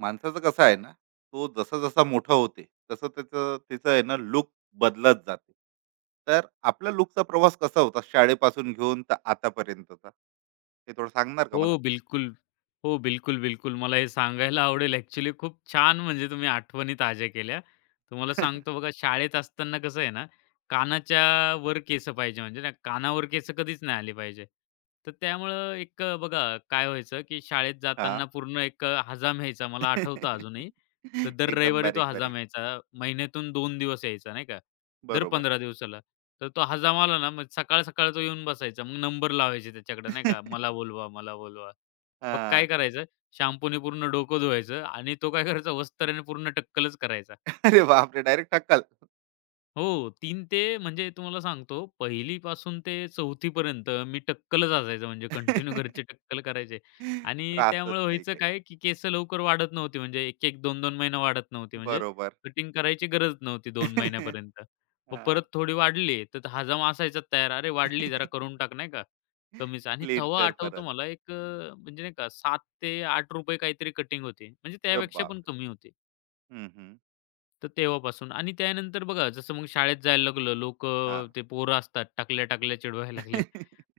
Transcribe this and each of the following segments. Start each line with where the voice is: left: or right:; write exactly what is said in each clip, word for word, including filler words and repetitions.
right: माणसाचं कसं आहे ना, तो जसा जसा मोठा होते, तसं त्याचं त्याचं आहे ना लुक, बदलत जाते. तर आपला लुकचा प्रवास कसा होता शाळेपासून घेऊन तर आतापर्यंतचा, ते थोडं सांगणार का
left: हो,
right: मला?
left: बिलकुल. हो, बिलकुल, बिलकुल. मला हे सांगायला आवडेल ॲक्चुअली खूप छान म्हणजे तुम्ही आठवणी ताज्या केल्या. तुम्हाला सांगतो बघा शाळेत असताना कसं आहे ना, कानाच्या वर केस पाहिजे म्हणजे ना कानावर केस कधीच नाही आली पाहिजे. तर त्यामुळं एक अ, बघा काय व्हायचं, की शाळेत
right: हा.
left: जाताना पूर्ण एक अ, हजाम यायचा. मला आठवतं अजूनही. तर दर
right: एकदम
left: रविवारी तो
right: बारीक बारीक.
left: हजाम यायचा. महिन्यातून दोन दिवस यायचा नाही का. दर
right: बरोबर.
left: पंधरा दिवसाला. तर तो हजाम आला ना, मग सकाळ-सकाळ तो येऊन बसायचा. मग नंबर लावायचे त्याच्याकडे नाही का, "मला बोलवा, मला बोलवा."
right: हा.
left: मग काय करायचं, शॅम्पूने पूर्ण डोकं धुवायचं आणि तो काय करायचा वस्त्राने पूर्ण टक्कलच करायचा.
right: अरे बापरे, डायरेक्ट टक्कल.
left: हो, तीन ते म्हणजे तुम्हाला सांगतो, पहिलीपासून ते चौथीपर्यंत मी टक्कलच असायचं, म्हणजे कंटिन्यू घरचे टक्कल करायचे. आणि
right: त्रासच
left: त्यामुळे
right: नाही
left: व्हायचं
right: काही.
left: काय, की केस लवकर वाढत नव्हती, म्हणजे एक एक, दोन दोन महिना वाढत नव्हती. म्हणजे
right: बरोबर.
left: कटिंग करायची गरज नव्हती दोन महिन्यापर्यंत. मग परत थोडी वाढली, तर हजाम असायचा तयार, "अरे वाढली, जरा करून टाक," नाही का, कमीच. आणि
right: क्लीन
left: तेव्हा
right: कर
left: आठवतं
right: परत.
left: मला एक अ, म्हणजे नाही का ₹सात रुपये ते ₹आठ रुपये काहीतरी कटिंग होती, म्हणजे
right: अरे
left: त्यापेक्षा पण
right: बापरे.
left: कमी होती.
right: हं, हं.
left: तर तेव्हापासून आणि त्यानंतर बघा जसं मग शाळेत जायला लागलं,
right: हां.
left: लोकं ते पोरं असतात टाकल्या-टाकल्या चिडवायला लागले.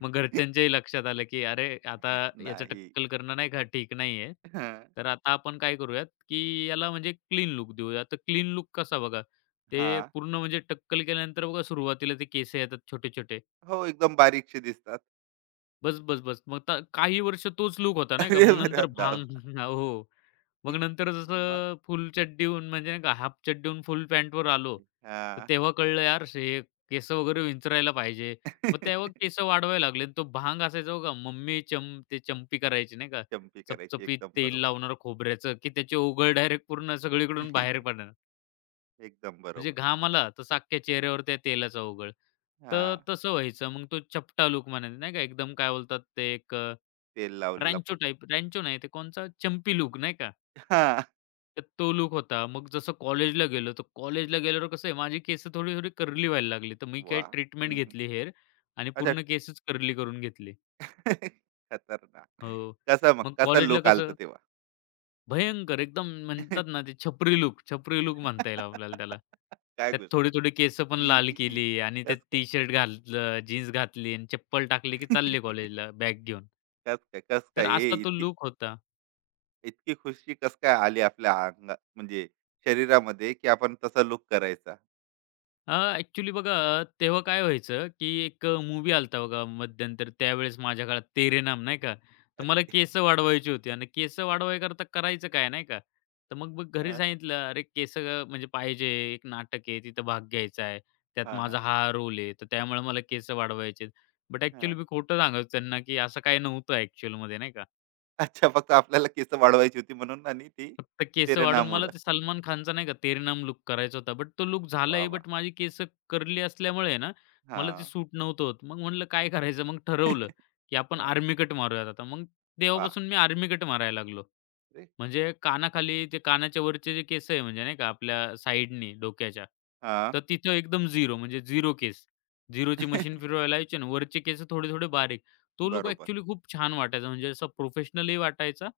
left: मग घरच्यांच्याही लक्षात आलं, की "अरे, आता याचं
right: नाही.
left: टक्कल करणं नाही का ठीक नाहीये.
right: हं.
left: तर आता आपण काय करूयात, की याला म्हणजे क्लीन लुक देऊया." तर क्लीन लूक कसा बघा, ते
right: हां.
left: पूर्ण म्हणजे टक्कल केल्यानंतर बघा सुरुवातीला ते केस येतात छोटे-छोटे.
right: हो, एकदम बारीकशे दिसतात.
left: बस, बस, बस. मग त काही वर्ष तोच लूक होता नाही का. मग
right: अरे बरा
left: नंतर
right: धावा.
left: भांग हो. मग नंतर
right: मग?
left: जसं फुल चड्डी होऊन म्हणजे नाही का हाफ चड्डी होऊन फुल पॅन्टवर आलो, तर
right: हां.
left: तेव्हा कळलं यार हे केस वगैरे विंचरायला पाहिजे. मग तेव्हा केस वाढवायला लागले तो भांग असायचा बघा मम्मी चम ते चंपी करायची नाही का,
right: चंपी करायची.
left: चपचपीत
right: एकदम
left: तेल
right: बरोबर.
left: लावणार खोबऱ्याचं, की त्याची ओघळ डायरेक्ट पूर्ण सगळीकडून बाहेर पडणार.
right: एकदम
left: म्हणजे
right: बरोबर.
left: घाम आला तसा अख्ख्या चेहऱ्यावर त्या तेलाचा ओघळ. तर
right: हां.
left: तसं व्हायचं. मग तो चपटा लूक म्हणायचा नाही का एकदम काय बोलतात ते एक
right: तेल लावलेला
left: रँचो
right: पूर्ण.
left: टाइप रँचो नाही ते कोणचा चंपी लूक नाही का?
right: हां.
left: तर तो लूक होता. मग जसं कॉलेजला गेलो, तर कॉलेजला गेल्यावर कसं आहे माझी केस थोडी-थोडी करली व्हायला लागली. तर मी काही
right: वाह!
left: ट्रीटमेंट
right: हं, हं.
left: घेतली हेअर आणि
right: अच्छा.
left: पूर्ण केसच करली करून घेतली.
right: खतरनाक.
left: हो.
right: कसा मग
left: मग
right: कसा
left: कॉलेजला
right: लूक आलता
left: कसं
right: तेव्हा?
left: भयंकर एकदम म्हणतात ना ते छपरी लूक, छपरी लूक म्हणता येईल आपल्याला त्याला.
right: काय
left: त्यात
right: गोष्ट?
left: थोडी-थोडी केसं पण लाल केली आणि त्यात
right: कसं काय?
left: टी शर्ट घातलं, जीन्स घातली आणि चप्पल टाकली की चालले कॉलेजला बॅग घेऊन.
right: कसं काय? कसं
left: तर
right: काय? हे
left: असा तो
right: इतकी
left: लूक होता.
right: इतकी खुशी कसं काय आली आपल्या अंगात म्हणजे शरीरामध्ये, की आपण तसा लुक करायचा?
left: हां, ॲक्चुअली बघा अ, तेव्हा काय व्हायचं, की एक अ, मूव्ही आला होता बघा मध्यंतरी त्यावेळेस माझ्या काळात तेरे नाम नाही का. तर
right: अरे
left: मला केस वाढवायची होती आणि केस वाढवायकरता करायचं काय नाही का. तर मग मग घरी
right: हां,
left: सांगितलं, "अरे केस अ, म्हणजे पाहिजे, एक नाटक आहे तिथं भाग घ्यायचा आहे. त्यात
right: हां,
left: माझा
right: हां,
left: हा रोल आहे, तर त्यामुळे मला केस वाढवायचे बट ॲक्चुअली
right: हां.
left: मी खोटं सांगायचो त्यांना, की असं काही नव्हतं ॲक्चुअलमध्ये नाही का.
right: अच्छा, फक्त आपल्याला केस वाढवायची होती म्हणून, आणि ती
left: फक्त केस वाढून मला
right: प्रेरणामुळं.
left: ते सलमान खानचा नाही का तेरे नाम लूक करायचा होता. बट तो लूक
right: वाह!
left: झालाय
right: वाह!
left: बट माझी केस कर्ली असल्यामुळे आहे ना, मला ते
right: हां.
left: सूट नव्हतं होत. मग म्हटलं काय करायचं? मग ठरवलं, की आपण
right: हां.
left: आर्मी कट मारूयात आता. मग
right: वा.
left: तेव्हापासून मी आर्मी कट मारायला लागलो.
right: अरे.
left: म्हणजे कानाखाली ते कानाच्या वरचे जे केस आहे म्हणजे नाही का आपल्या साइडनी डोक्याच्या,
right: हां.
left: तर तिथं एकदम झिरो म्हणजे झिरो केस. झिरोची मशीन फिरवायला लावायची आणि वरचे केस थोडे-थोडे बारीक. तो लूक
right: बरोबर.
left: ॲक्चुअली खूप छान वाटायचा म्हणजे असा प्रोफेशनलही वाटायचा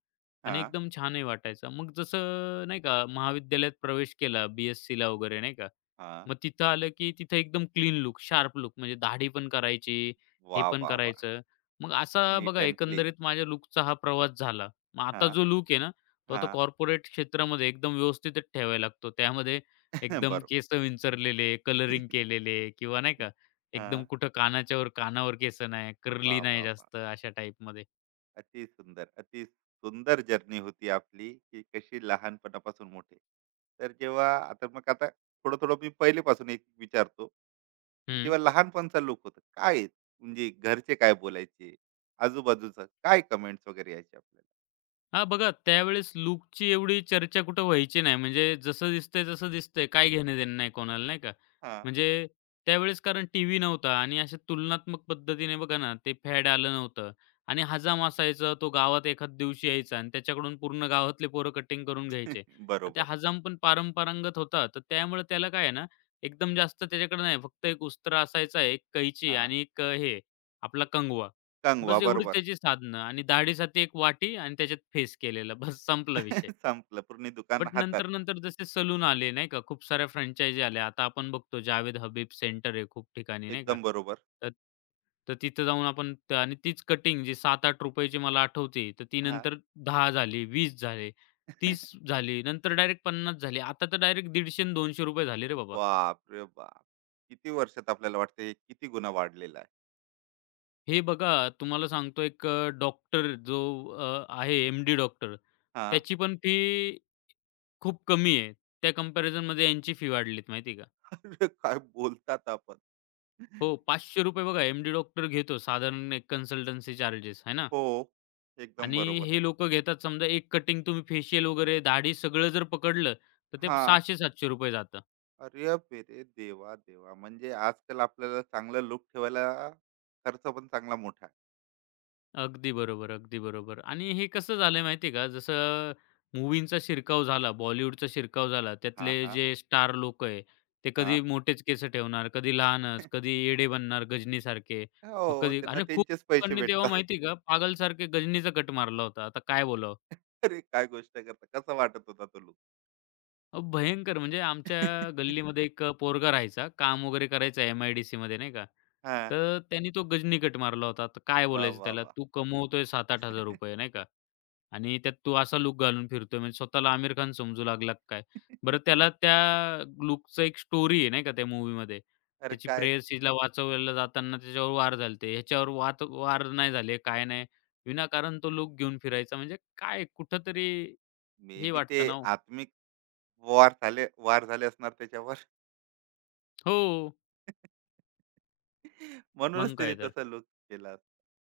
left: आणि
right: हां,
left: एकदम छानही वाटायचं. मग जसं नाही का महाविद्यालयात प्रवेश केला, बी-एस-सीला वगैरे नाही का.
right: हां.
left: मग तिथं आलं की तिथं एकदम क्लीन लुक शार्प लुक म्हणजे दाढी पण करायची, हे
right: वाह!
left: पण
right: वाह! वाह!
left: करायचं. मग असा
right: नीट
left: बघा
right: अँड क्लीन.
left: एकंदरीत माझ्या लूकचा हा प्रवास झाला. मग आता
right: हां,
left: जो लूक आहे ना, तो आता
right: हां.
left: कॉर्पोरेट क्षेत्रामध्ये एकदम व्यवस्थितच ठेवायला लागतो. त्यामध्ये एकदम
right: बरोबर.
left: केस विंचरलेले, कलरिंग केलेले किंवा नाही का एकदम
right: हां.
left: कुठं कानाच्यावर कानावर केस नाही, कर्ली
right: वाह!
left: नाही
right: वाह! वाह!
left: जास्त अशा टाईपमध्ये.
right: अति सुंदर, अति सुंदर जर्नी होती आपली, की कशी लहानपणापासून मोठे. तर जेव्हा आता, मग आता थोडं थोडं मी पहिलेपासून एक विचारतो, की जेव्हा लहानपणचा लुक होता, काय म्हणजे घरचे काय बोलायचे, आजूबाजूचं काय कमेंट्स वगैरे यायचे आपल्याला?
left: हां, बघा त्यावेळेस लूकची एवढी चर्चा कुठं व्हायची नाही. म्हणजे जसं दिसतंय, तसं दिसतंय. काय घेणं-देणं नाही कोणाला, नाही का?
right: हा.
left: म्हणजे त्यावेळेस कारण टीव्ही नव्हता आणि अशा तुलनात्मक पद्धतीने बघा ना, ते फॅड आलं नव्हतं आणि हजाम असायचा, तो गावात एखाद दिवशी यायचा आणि त्याच्याकडून पूर्ण गावातले पोरं कटिंग करून घ्यायचे. आणि त्या
right: बरोबर.
left: हजाम पण पारंपरागत होता, तर त्यामुळे त्याला काय आहे ना, एकदम जास्त त्याच्याकडे नाही, फक्त एक उस्त्र असायचा, एक कैची
right: हा.
left: आणि एक अ, हे आपला कंगवा.
right: कंगवा,
left: बस एवढीच
right: बरोबर.
left: त्याची साधनं आणि दाढीसाठी एक वाटी आणि त्याच्यात फेस केलेला. बस संपला विषय.
right: संपलं पूर्ण दुकान
left: बट
right: हातात.
left: नंतर-नंतर जसे सलून आले नाही का, खूप साऱ्या फ्रँचायझी आल्या. आता आपण बघतो जावेद हबीब सेंटर आहे खूप ठिकाणी नाही का.
right: एकदम बरोबर.
left: तर तर तिथं जाऊन आपण त आणि तीच कटिंग जी ₹सात ते आठ रुपये ची मला आठवते, तर ती
right: हा.
left: नंतर दहा झाली, वीस झाले, तीस झाली, नंतर डायरेक्ट पन्नास झाली. आता तर डायरेक्ट ₹दीडशे ते दोनशे रुपये झाले रे बाबा.
right: बाप रे बाप. किती वर्षात आपल्याला वाटते, किती गुन्हा वाढलेला आहे.
left: हे बघा तुम्हाला सांगतो एक डॉक्टर जो अ, आहे एम-डी डॉक्टर
right: हा.
left: त्याची पण फी खूप कमी आहे. त्या कंपॅरिझनमध्ये यांची फी वाढलीत माहिती आहे का.
right: अरे काय बोलतात आपण.
left: हो, ₹पाचशे रुपये बघा एम-डी डॉक्टर घेतो साधारण एक कन्सल्टन्सी चार्जेस आहे ना
right: हो, एकदम
left: आणि
right: बरोबर.
left: हे लोकं घेतात समजा एक कटिंग तुम्ही फेशियल वगैरे दाढी सगळं जर पकडलं, तर ते
right: हां.
left: ₹सहाशे ते सातशे रुपये जातं.
right: अरे पेरे देवा, देवा! म्हणजे आजकाल आपल्याला चांगलं लुक ठेवायला खर्च पण चांगला मोठा आहे.
left: अगदी बरोबर, अगदी बरोबर. आणि हे कसं झालंय माहिती का, जसं मूव्हींचा शिरकाव झाला, बॉलिवूडचा शिरकाव झाला,
right: हां,
left: त्यातले
right: हां,
left: जे स्टार लोकं आहे, ते कधी
right: हां.
left: मोठेच केस ठेवणार, कधी लहानच, कधी येडे बनणार गजनीसारखे. मग
right: हो,
left: कधी
right: त्यांना
left: आणि खूप
right: त्यांचेच पैसे
left: लोकांनी तेव्हा
right: भेटतात.
left: माहिती आहे का, पागलसारखे गजनीचा कट मारला होता. आता काय बोलावं?
right: अरे काय गोष्ट करता. कसा वाटत होता तो लुक?
left: अ, भयंकर म्हणजे आमच्या गल्लीमध्ये एक अ, पोरगा राहायचा. काम वगैरे करायचा एम-आय-डी-सीमध्ये नाही का.
right: हां.
left: तर त्यांनी तो गजनीकट मारला होता. तर काय
right: वाह,
left: बोलायचं
right: वाह,
left: त्याला,
right: वाह!
left: "तू कमवतोय ₹सात हजार रुपये-आठ हजार नाही का आणि त्यात तू असा लूक घालून फिरतोय म्हणजे स्वतःला आमिर खान समजू लागला का काय?" बरं त्याला त्या लूकचं एक स्टोरी आहे नाही का त्या मूव्हीमध्ये.
right: अरे
left: त्याची
right: काय,
left: प्रेयसीला वाचवायला जाताना त्याच्यावर वार झालते. ह्याच्यावर वात वार नाही झाले, काय नाही. विनाकारण तो लूक घेऊन फिरायचा म्हणजे काय कुठेतरी
right: मे
left: हे
right: बी ते
left: वाटतं ना हो.
right: आत्मिक वार झाले, वार झाले असणार त्याच्यावर.
left: हो.
right: म्हणूनच
left: मग
right: त्याने
left: काय तर.
right: तसा लूक केला. असता.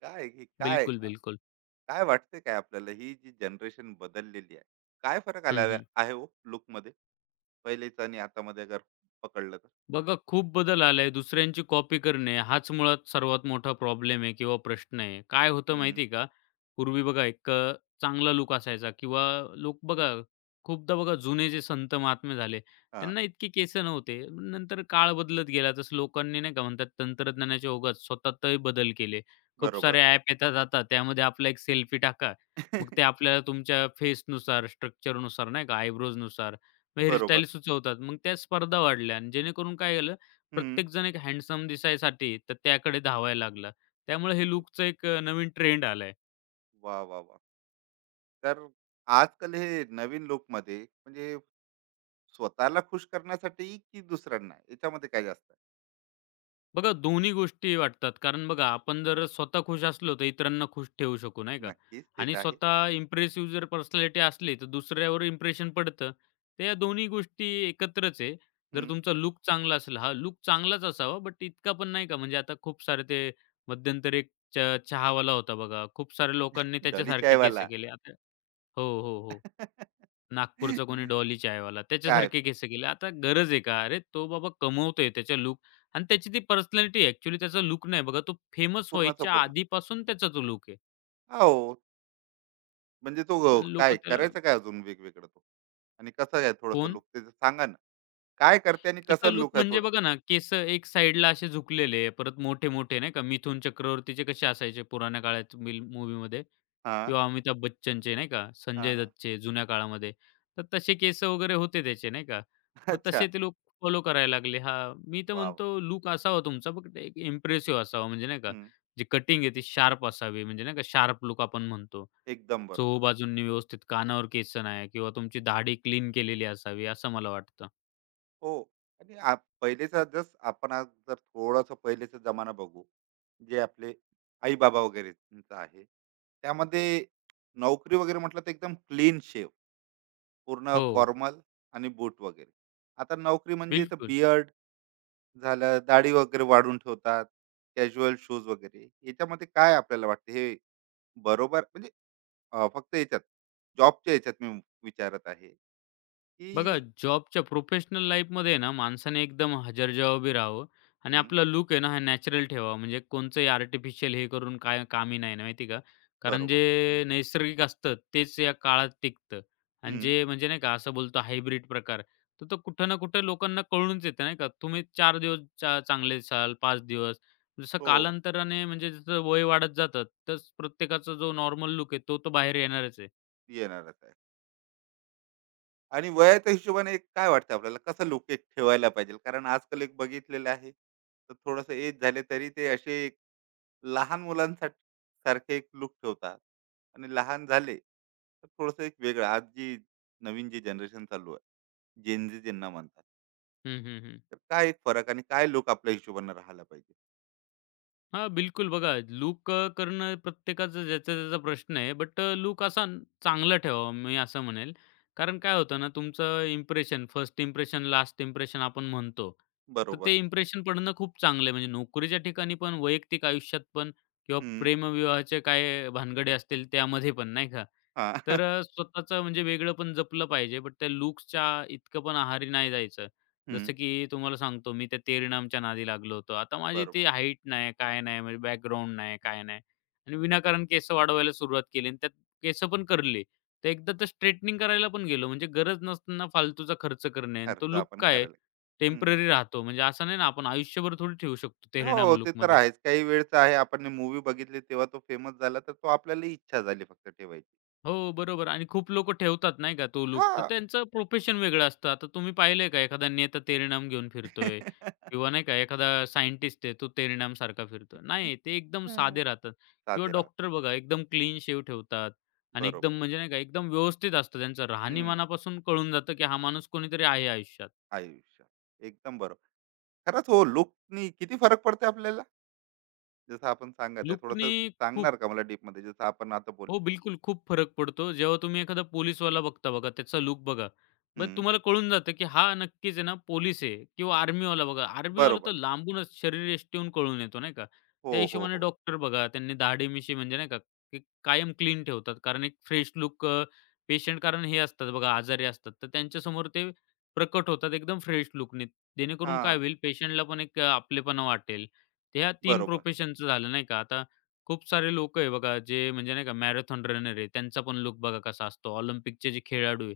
right: काय की काय
left: बिलकुल,
right: अ,
left: बिलकुल.
right: काय वाटते काय आपल्याला, ही जी जनरेशन बदललेली आहे, काय फरक आला
left: हं,
right: आहे
left: हं.
right: आहे हो लूकमध्ये? पहिलेच आणि आतामध्ये अगर पकडलं तर?
left: बघा खूप बदल आलाय. दुसऱ्यांची कॉपी करणे हाच मुळात सर्वात मोठा प्रॉब्लेम आहे किंवा प्रश्न आहे. काय होतं
right: हं.
left: माहिती आहे का? पूर्वी बघा एक अ, चांगला लूक असायचा किंवा लोक बघा खूपदा बघा जुने जे संत महात्मे झाले,
right: हां.
left: त्यांना इतके केस नव्हते. नंतर काळ बदलत गेला तसं लोकांनी नाही का म्हणतात तंत्रज्ञानाच्या ओघात स्वतःतही बदल केले. खूप
right: बरोबर.
left: सारे ॲप येतात आता त्यामध्ये आपला एक सेल्फी टाका. मग ते आपल्याला तुमच्या फेसनुसार, स्ट्रक्चरनुसार नाही का आयब्रोजनुसार
right: बरोबर.
left: हेअरस्टाईल सुचवतात. मग त्या स्पर्धा वाढल्या आणि जेणेकरून काय झालं,
right: हं.
left: प्रत्येकजण एक हँडसम दिसायसाठी तर त्याकडे धावायला लागला. त्यामुळे हे
right: हं.
left: लूकचा एक अ, नवीन ट्रेंड आलाय.
right: वाह, वाह, वाह! तर आजकाल हे नवीन लूकमध्ये म्हणजे स्वतःला खुश करण्यासाठी, की दुसऱ्यांना, याच्यामध्ये काय जास्त आहे?
left: बघा दोन्ही गोष्टी वाटतात. कारण बघा आपण जर स्वतः खुश असलो तर इतरांना खुश ठेवू शकू, नाही का?
right: नक्कीच ते
left: आणि
right: तर आहे.
left: स्वतः इम्प्रेसिव्ह जर पर्सनॅलिटी असली तर दुसऱ्यावर इम्प्रेशन पडतं. तर या दोन्ही गोष्टी एकत्रच आहे. जर
right: हं.
left: तुमचा लुक चांगला असेल हां, लूक चांगलाच असावा बट इतका पण नाही का म्हणजे आता खूप सारे ते मध्यंतरी एक च चहावाला होता बघा. खूप साऱ्या लोकांनी
right: डॉली
left: त्याच्यासारखे केस
right: चायवाला.
left: केले. आता हो, हो, हो. नागपूरचा कोणी डॉली चायवाला
right: काय?
left: त्याच्यासारखे केस केले. आता गरज आहे का? अरे, तो बाबा कमवतोय त्याच्या लूक आणि त्याची ती पर्सनॅलिटी आहे. ॲक्चुअली त्याचा लूक नाही बघा. तो फेमस
right: पूर्णचा
left: व्हायच्या
right: पूर्ण.
left: आधीपासून त्याचा तो लूक आहे
right: हो. म्हणजे तो
left: आणि
right: काय
left: लोकं त्याला
right: करायचं, काय अजून वेगवेगळं तो, आणि कसं आहे थोडस
left: कोण?
right: लुक, ते सांगा ना. काय करते आणि
left: त्याचा
right: कसं
left: लूक
right: लुक आहे
left: म्हणजे
right: थोडं?
left: बघा ना, केस एक साइडला असे झुकलेले, परत मोठे-मोठे नाही का, मिथुन चक्रवर्तीचे कसे असायचे पुराण्या काळात मिल मूव्हीमध्ये
right: हा.
left: किंवा अमिताभ बच्चनचे नाही का,
right: हा.
left: संजय
right: हा.
left: दत्तचे जुन्या काळामध्ये. तर तसे केस वगैरे होते त्याचे नाही का. मग
right: अच्छा.
left: तसे ते लोक फॉलो करायला लागले. हां, मी तर
right: वा वा.
left: म्हणतो लूक असावा तुमचा बट एक इम्प्रेसिव्ह असावा म्हणजे नाही का,
right: हम्म,
left: जी कटिंग आहे ती शार्प असावी म्हणजे नाही का शार्प लूक आपण म्हणतो.
right: एकदम बरोबर.
left: चहुबाजूंनी व्यवस्थित कानावर केस नाही किंवा तुमची दाढी क्लीन केलेली असावी असं मला वाटतं.
right: हो. आणि आप- पहिलेचा, जस आपण आज जर थोडासा पहिलेचा जमाना बघू, जे आपले आई बाबा वगैरेचा आहे, त्यामध्ये नोकरी वगैरे म्हटलं तर एकदम क्लीन शेव, पूर्ण
left: हो,
right: फॉर्मल आणि बूट वगैरे. आता नोकरी म्हणजे इथं
left: बिलकुल.
right: बियर्ड झालं, दाढी वगैरे वाढून ठेवतात, कॅज्युअल शूज वगैरे. याच्यामध्ये काय आपल्याला वाटतं, हे बरोबर म्हणजे अ, फक्त याच्यात जॉबच्या याच्यात मी विचारत आहे,
left: बघा,
right: की
left: जॉबच्या प्रोफेशनल लाईफमध्ये आहे ना, माणसाने एकदम हजर जवाबी राहावं आणि
right: हं,
left: आपला लुक आहे ना, हा नॅचरल ठेवावा. म्हणजे कोणचंही आर्टिफिशियल हे करून काय कामी नाही ना, माहिती आहे का? कारण
right: बरोबर. हं,
left: जे नैसर्गिक असतं, तेच या काळात टिकतं आणि
right: हं.
left: जे म्हणजे नाही का, असं बोलतो हायब्रिड प्रकार, तर तो कुठं ना कुठं लोकांना कळूनच येतं, नाही का? तुम्ही चार दिवस चा चांगले असाल, पाच दिवस. जसं
right: हो,
left: कालांतराने म्हणजे जसं वय वाढत जातं, तसं प्रत्येकाचा जो नॉर्मल लूक आहे, तो तर बाहेर येणारच आहे.
right: येणारच आहे. आणि वयाच्या हिशोबाने एक काय वाटतं आपल्याला, कसं लूक एक ठेवायला पाहिजे? कारण आजकाल एक बघितलेलं आहे, तर थोडंसं एज झाले तरी ते असे लहान मुलांसाठी सारखे एक लुक ठेवतात, आणि लहान झाले तर थोडस एक वेगळं. आज जी नवीन जी जनरेशन चालू आहे, जेनजी ज्यांना म्हणतात,
left: हं, हं, हं.
right: तर काय एक फरक, आणि काय लोक आपल्या हिशोबाने राहायला पाहिजे?
left: हां, बिलकुल. बघा लूक अ, करणं प्रत्येकाचा ज्याचा-त्याचा प्रश्न आहे. बट लूक असा न- चांगला ठेवावा मी असं म्हणेल. कारण काय होतं ना तुमचं impression, first impression, last impression आपण म्हणतो. तर
right: बरोबर.
left: ते इम्प्रेशन पडणं खूप चांगलं आहे. म्हणजे नोकरीच्या ठिकाणी पण, वैयक्तिक आयुष्यात पण किंवा
right: हम्म.
left: प्रेमविवाहाचे काय भानगडे असतील त्यामध्ये पण नाही का.
right: हा.
left: तर अ, स्वतःचं म्हणजे वेगळं पण जपलं पाहिजे. बट त्या लूक्सच्या इतकं पण आहारी नाही जायचं.
right: हम्म.
left: जसं की तुम्हाला सांगतो मी त्या तेरी नामच्या नादी लागलो होतो. आता माझी ती
right: बरोबर.
left: हाईट नाही, काय नाही, म्हणजे बॅकग्राऊंड नाही, काय नाही आणि विनाकारण केस वाढवायला सुरुवात केली आणि त्यात केस पण करली. तर एकदा तर स्ट्रेटनिंग करायला पण गेलो. म्हणजे गरज नसताना फालतूचा खर्च करणे आणि तो
right: खर्च
left: लूक
right: आपण
left: काय
right: करायला. हम्म.
left: टेम्पररी राहतो. म्हणजे असं नाही ना आपण आयुष्यभर थोडी ठेवू शकतो
right: हो,
left: तेहरीनाम
right: ते तर
left: लूकमध्ये.
right: आहेच. काही वेळचं आहे, आपण मूवी बघितली तेव्हा तो फेमस झाला, तर तो आपल्याला इच्छा झाली फक्त ठेवायची.
left: हो, बरोबर आणि खूप लोकं ठेवतात नाही का तो लुक
right: हा.
left: तर त्यांचं प्रोफेशन वेगळं असतं. आता तुम्ही पाहिलंय का एखादा नेता तेलनाम घेऊन फिरतोय किंवा नाही का एखादा सायंटिस्ट आहे तो तेलनाम सारखा फिरतोय. नाही, ते एकदम
right: हम्म.
left: साधे राहतात किंवा
right: साधे राहत.
left: डॉक्टर बघा एकदम क्लीन शेव्ह ठेवतात आणि
right: बरोबर.
left: एकदम म्हणजे नाही का एकदम व्यवस्थित असतं त्यांचं
right: हम्म.
left: राहणीमानापासून कळून जातं, की हा माणूस कोणीतरी आहे आयुष्यात.
right: आयुष्य. एकदम बरोबर. खरंच हो, लुकनी किती फरक पडते आपल्याला, जसं आपण सांगत आहे. थोडस
left: लूकनी खूप
right: सांगणार का मला डीप मध्ये, जसं आपण आता बोललो?
left: हो, बिलकुल. खूप फरक पडतो. जेव्हा तुम्ही एखादा पोलिसवाला बघता बघा, त्याचा लूक बघा. मग
right: हम्म.
left: तुम्हाला कळून जातं, की हा नक्कीच आहे ना पोलीस आहे किंवा आर्मीवाला बघा. आर्मीवाला
right: बरोबर.
left: तर लांबूनच शरीर यष्टीहून कळून येतो, नाही का?
right: हो,
left: त्या
right: हो,
left: हिशोबाने
right: हो.
left: डॉक्टर बघा, त्यांनी दाढी-मिशी म्हणजे नाही का, ते कायम क्लीन ठेवतात. कारण एक फ्रेश लूक पेशंट कारण हे असतात बघा, आजारी असतात. तर त्यांच्यासमोर ते प्रकट होतात एकदम फ्रेश लूकनी. जेणेकरून
right: हा.
left: काय होईल, पेशंटला पण एक अ, आपलेपणा वाटेल. ते ह्या तीन
right: बरोबर.
left: प्रोफेशनचं झालं, नाही का? आता खूप सारे लोक आहे बघा, जे म्हणजे नाही का मॅरेथॉन रनर आहे, त्यांचा पण लूक बघा कसा असतो. ऑलिम्पिकचे जे खेळाडू आहे,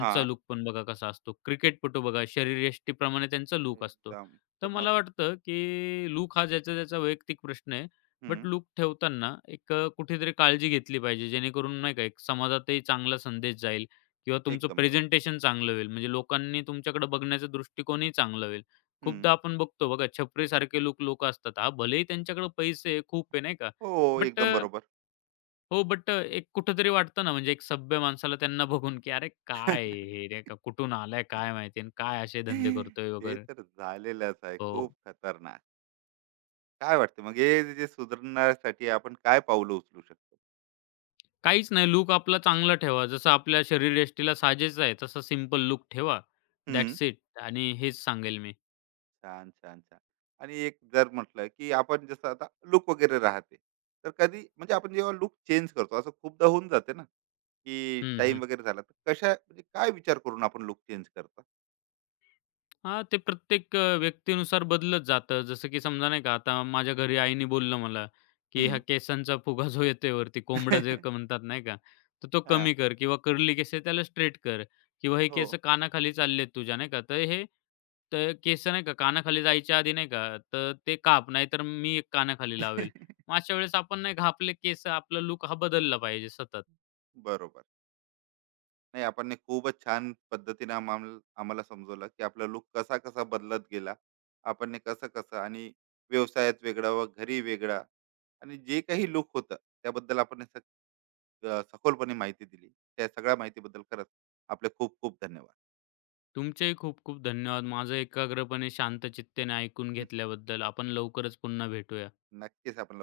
right: हा.
left: लूक पण बघा कसा असतो. क्रिकेटपटू बघा, शरीरयष्टीप्रमाणे त्यांचा लूक असतो.
right: एकदम.
left: तर
right: पूर्ण.
left: मला वाटतं, की लुक हा ज्याचा त्याचा वैयक्तिक प्रश्न आहे. बट
right: हम्म.
left: लूक ठेवताना एक अ, कुठेतरी काळजी घेतली पाहिजे, जेणेकरून नाही का एक समाजातही चांगला संदेश जाईल किंवा तुमचं
right: एकदम बरोबर.
left: प्रेझेंटेशन चांगलं होईल. म्हणजे लोकांनी तुमच्याकडे बघण्याचा दृष्टिकोनही चांगला होईल.
right: हम्म.
left: खूपदा आपण बघतो बघा, छपरीसारखे लूक लोकं असतात. हां, भलेही त्यांच्याकडे पैसे आहे, खूप आहे नाही का,
right: हो,
left: बट
right: एकदम बरोबर.
left: हो, बट अ, एक कुठेतरी वाटतं ना, म्हणजे एक सभ्य माणसाला त्यांना बघून, की "अरे काय आहे हे? नाही का कुठून आलाय काय माहिती आणि काय असे धंदे करतोय
right: ते
left: वगैरे."
right: तर झालेलंच आहे
left: हो. हो.
right: खूप खतरनाक. काय वाटते, मग हे जे सुधारण्यासाठी आपण काय पावलं उचलू शकतो?
left: काहीच नाही लूक आपला चांगला ठेवा. जसं आपल्या शरीरयष्टीला साजेच आहे, तसा सिंपल लूक ठेवा. दॅट्स इट आणि हेच सांगेल मी.
right: छान, छान, छान. आणि एक जर म्हटलं, की आपण जसं आता लूक वगैरे राहते. तर कधी म्हणजे आपण जेव्हा लूक चेंज करतो, असं खूपदा होऊन जाते ना, की
left: हं, हं.
right: टाईम वगैरे झाला. तर कशा म्हणजे काय विचार करून आपण लूक चेंज करता?
left: हां, ते प्रत्येक अ, व्यक्तीनुसार बदलत जातं. जसं की समजा नाही का, आता माझ्या घरी आईने बोललं मला, की
right: हं.
left: "हा केसांचा फुगा जो येतोय वरती, कोंबडा जे क- म्हणतात नाही का, तर तो
right: हां.
left: कमी कर किंवा कर्ली केस आहे त्याला स्ट्रेट कर किंवा हे
right: हो.
left: केस कानाखाली चाललेत तुझ्या नाही का, तर हे तर केस नाही का कानाखाली जायच्या आधी नाही का, तर ते काप नाहीतर मी एक कानाखाली लावेल." मग अशा वेळेस आपण नाही का आपले केस, आपला लूक हा बदलला पाहिजे सतत.
right: बरोबर. नाही, आपण ने खूपच छान पद्धतीने आम्हाला आम्हाला समजवलं, की आपला लुक कसा कसा बदलत गेला, आपण ने कसं कसं, आणि व्यवसायात वेगळा व घरी वेगळा, आणि जे काही लुक होतं त्याबद्दल आपण सग- अ, सखोलपणे माहिती दिली. त्या सगळ्या माहितीबद्दल खरंच आपले खूप खूप धन्यवाद.
left: तुमचेही खूप खूप धन्यवाद. माझं एकाग्रपणे शांत चित्तेने ऐकून
right: हं,
left: घेतल्याबद्दल. आपण लवकरच पुन्हा भेटूया.
right: नक्कीच आपण लवकर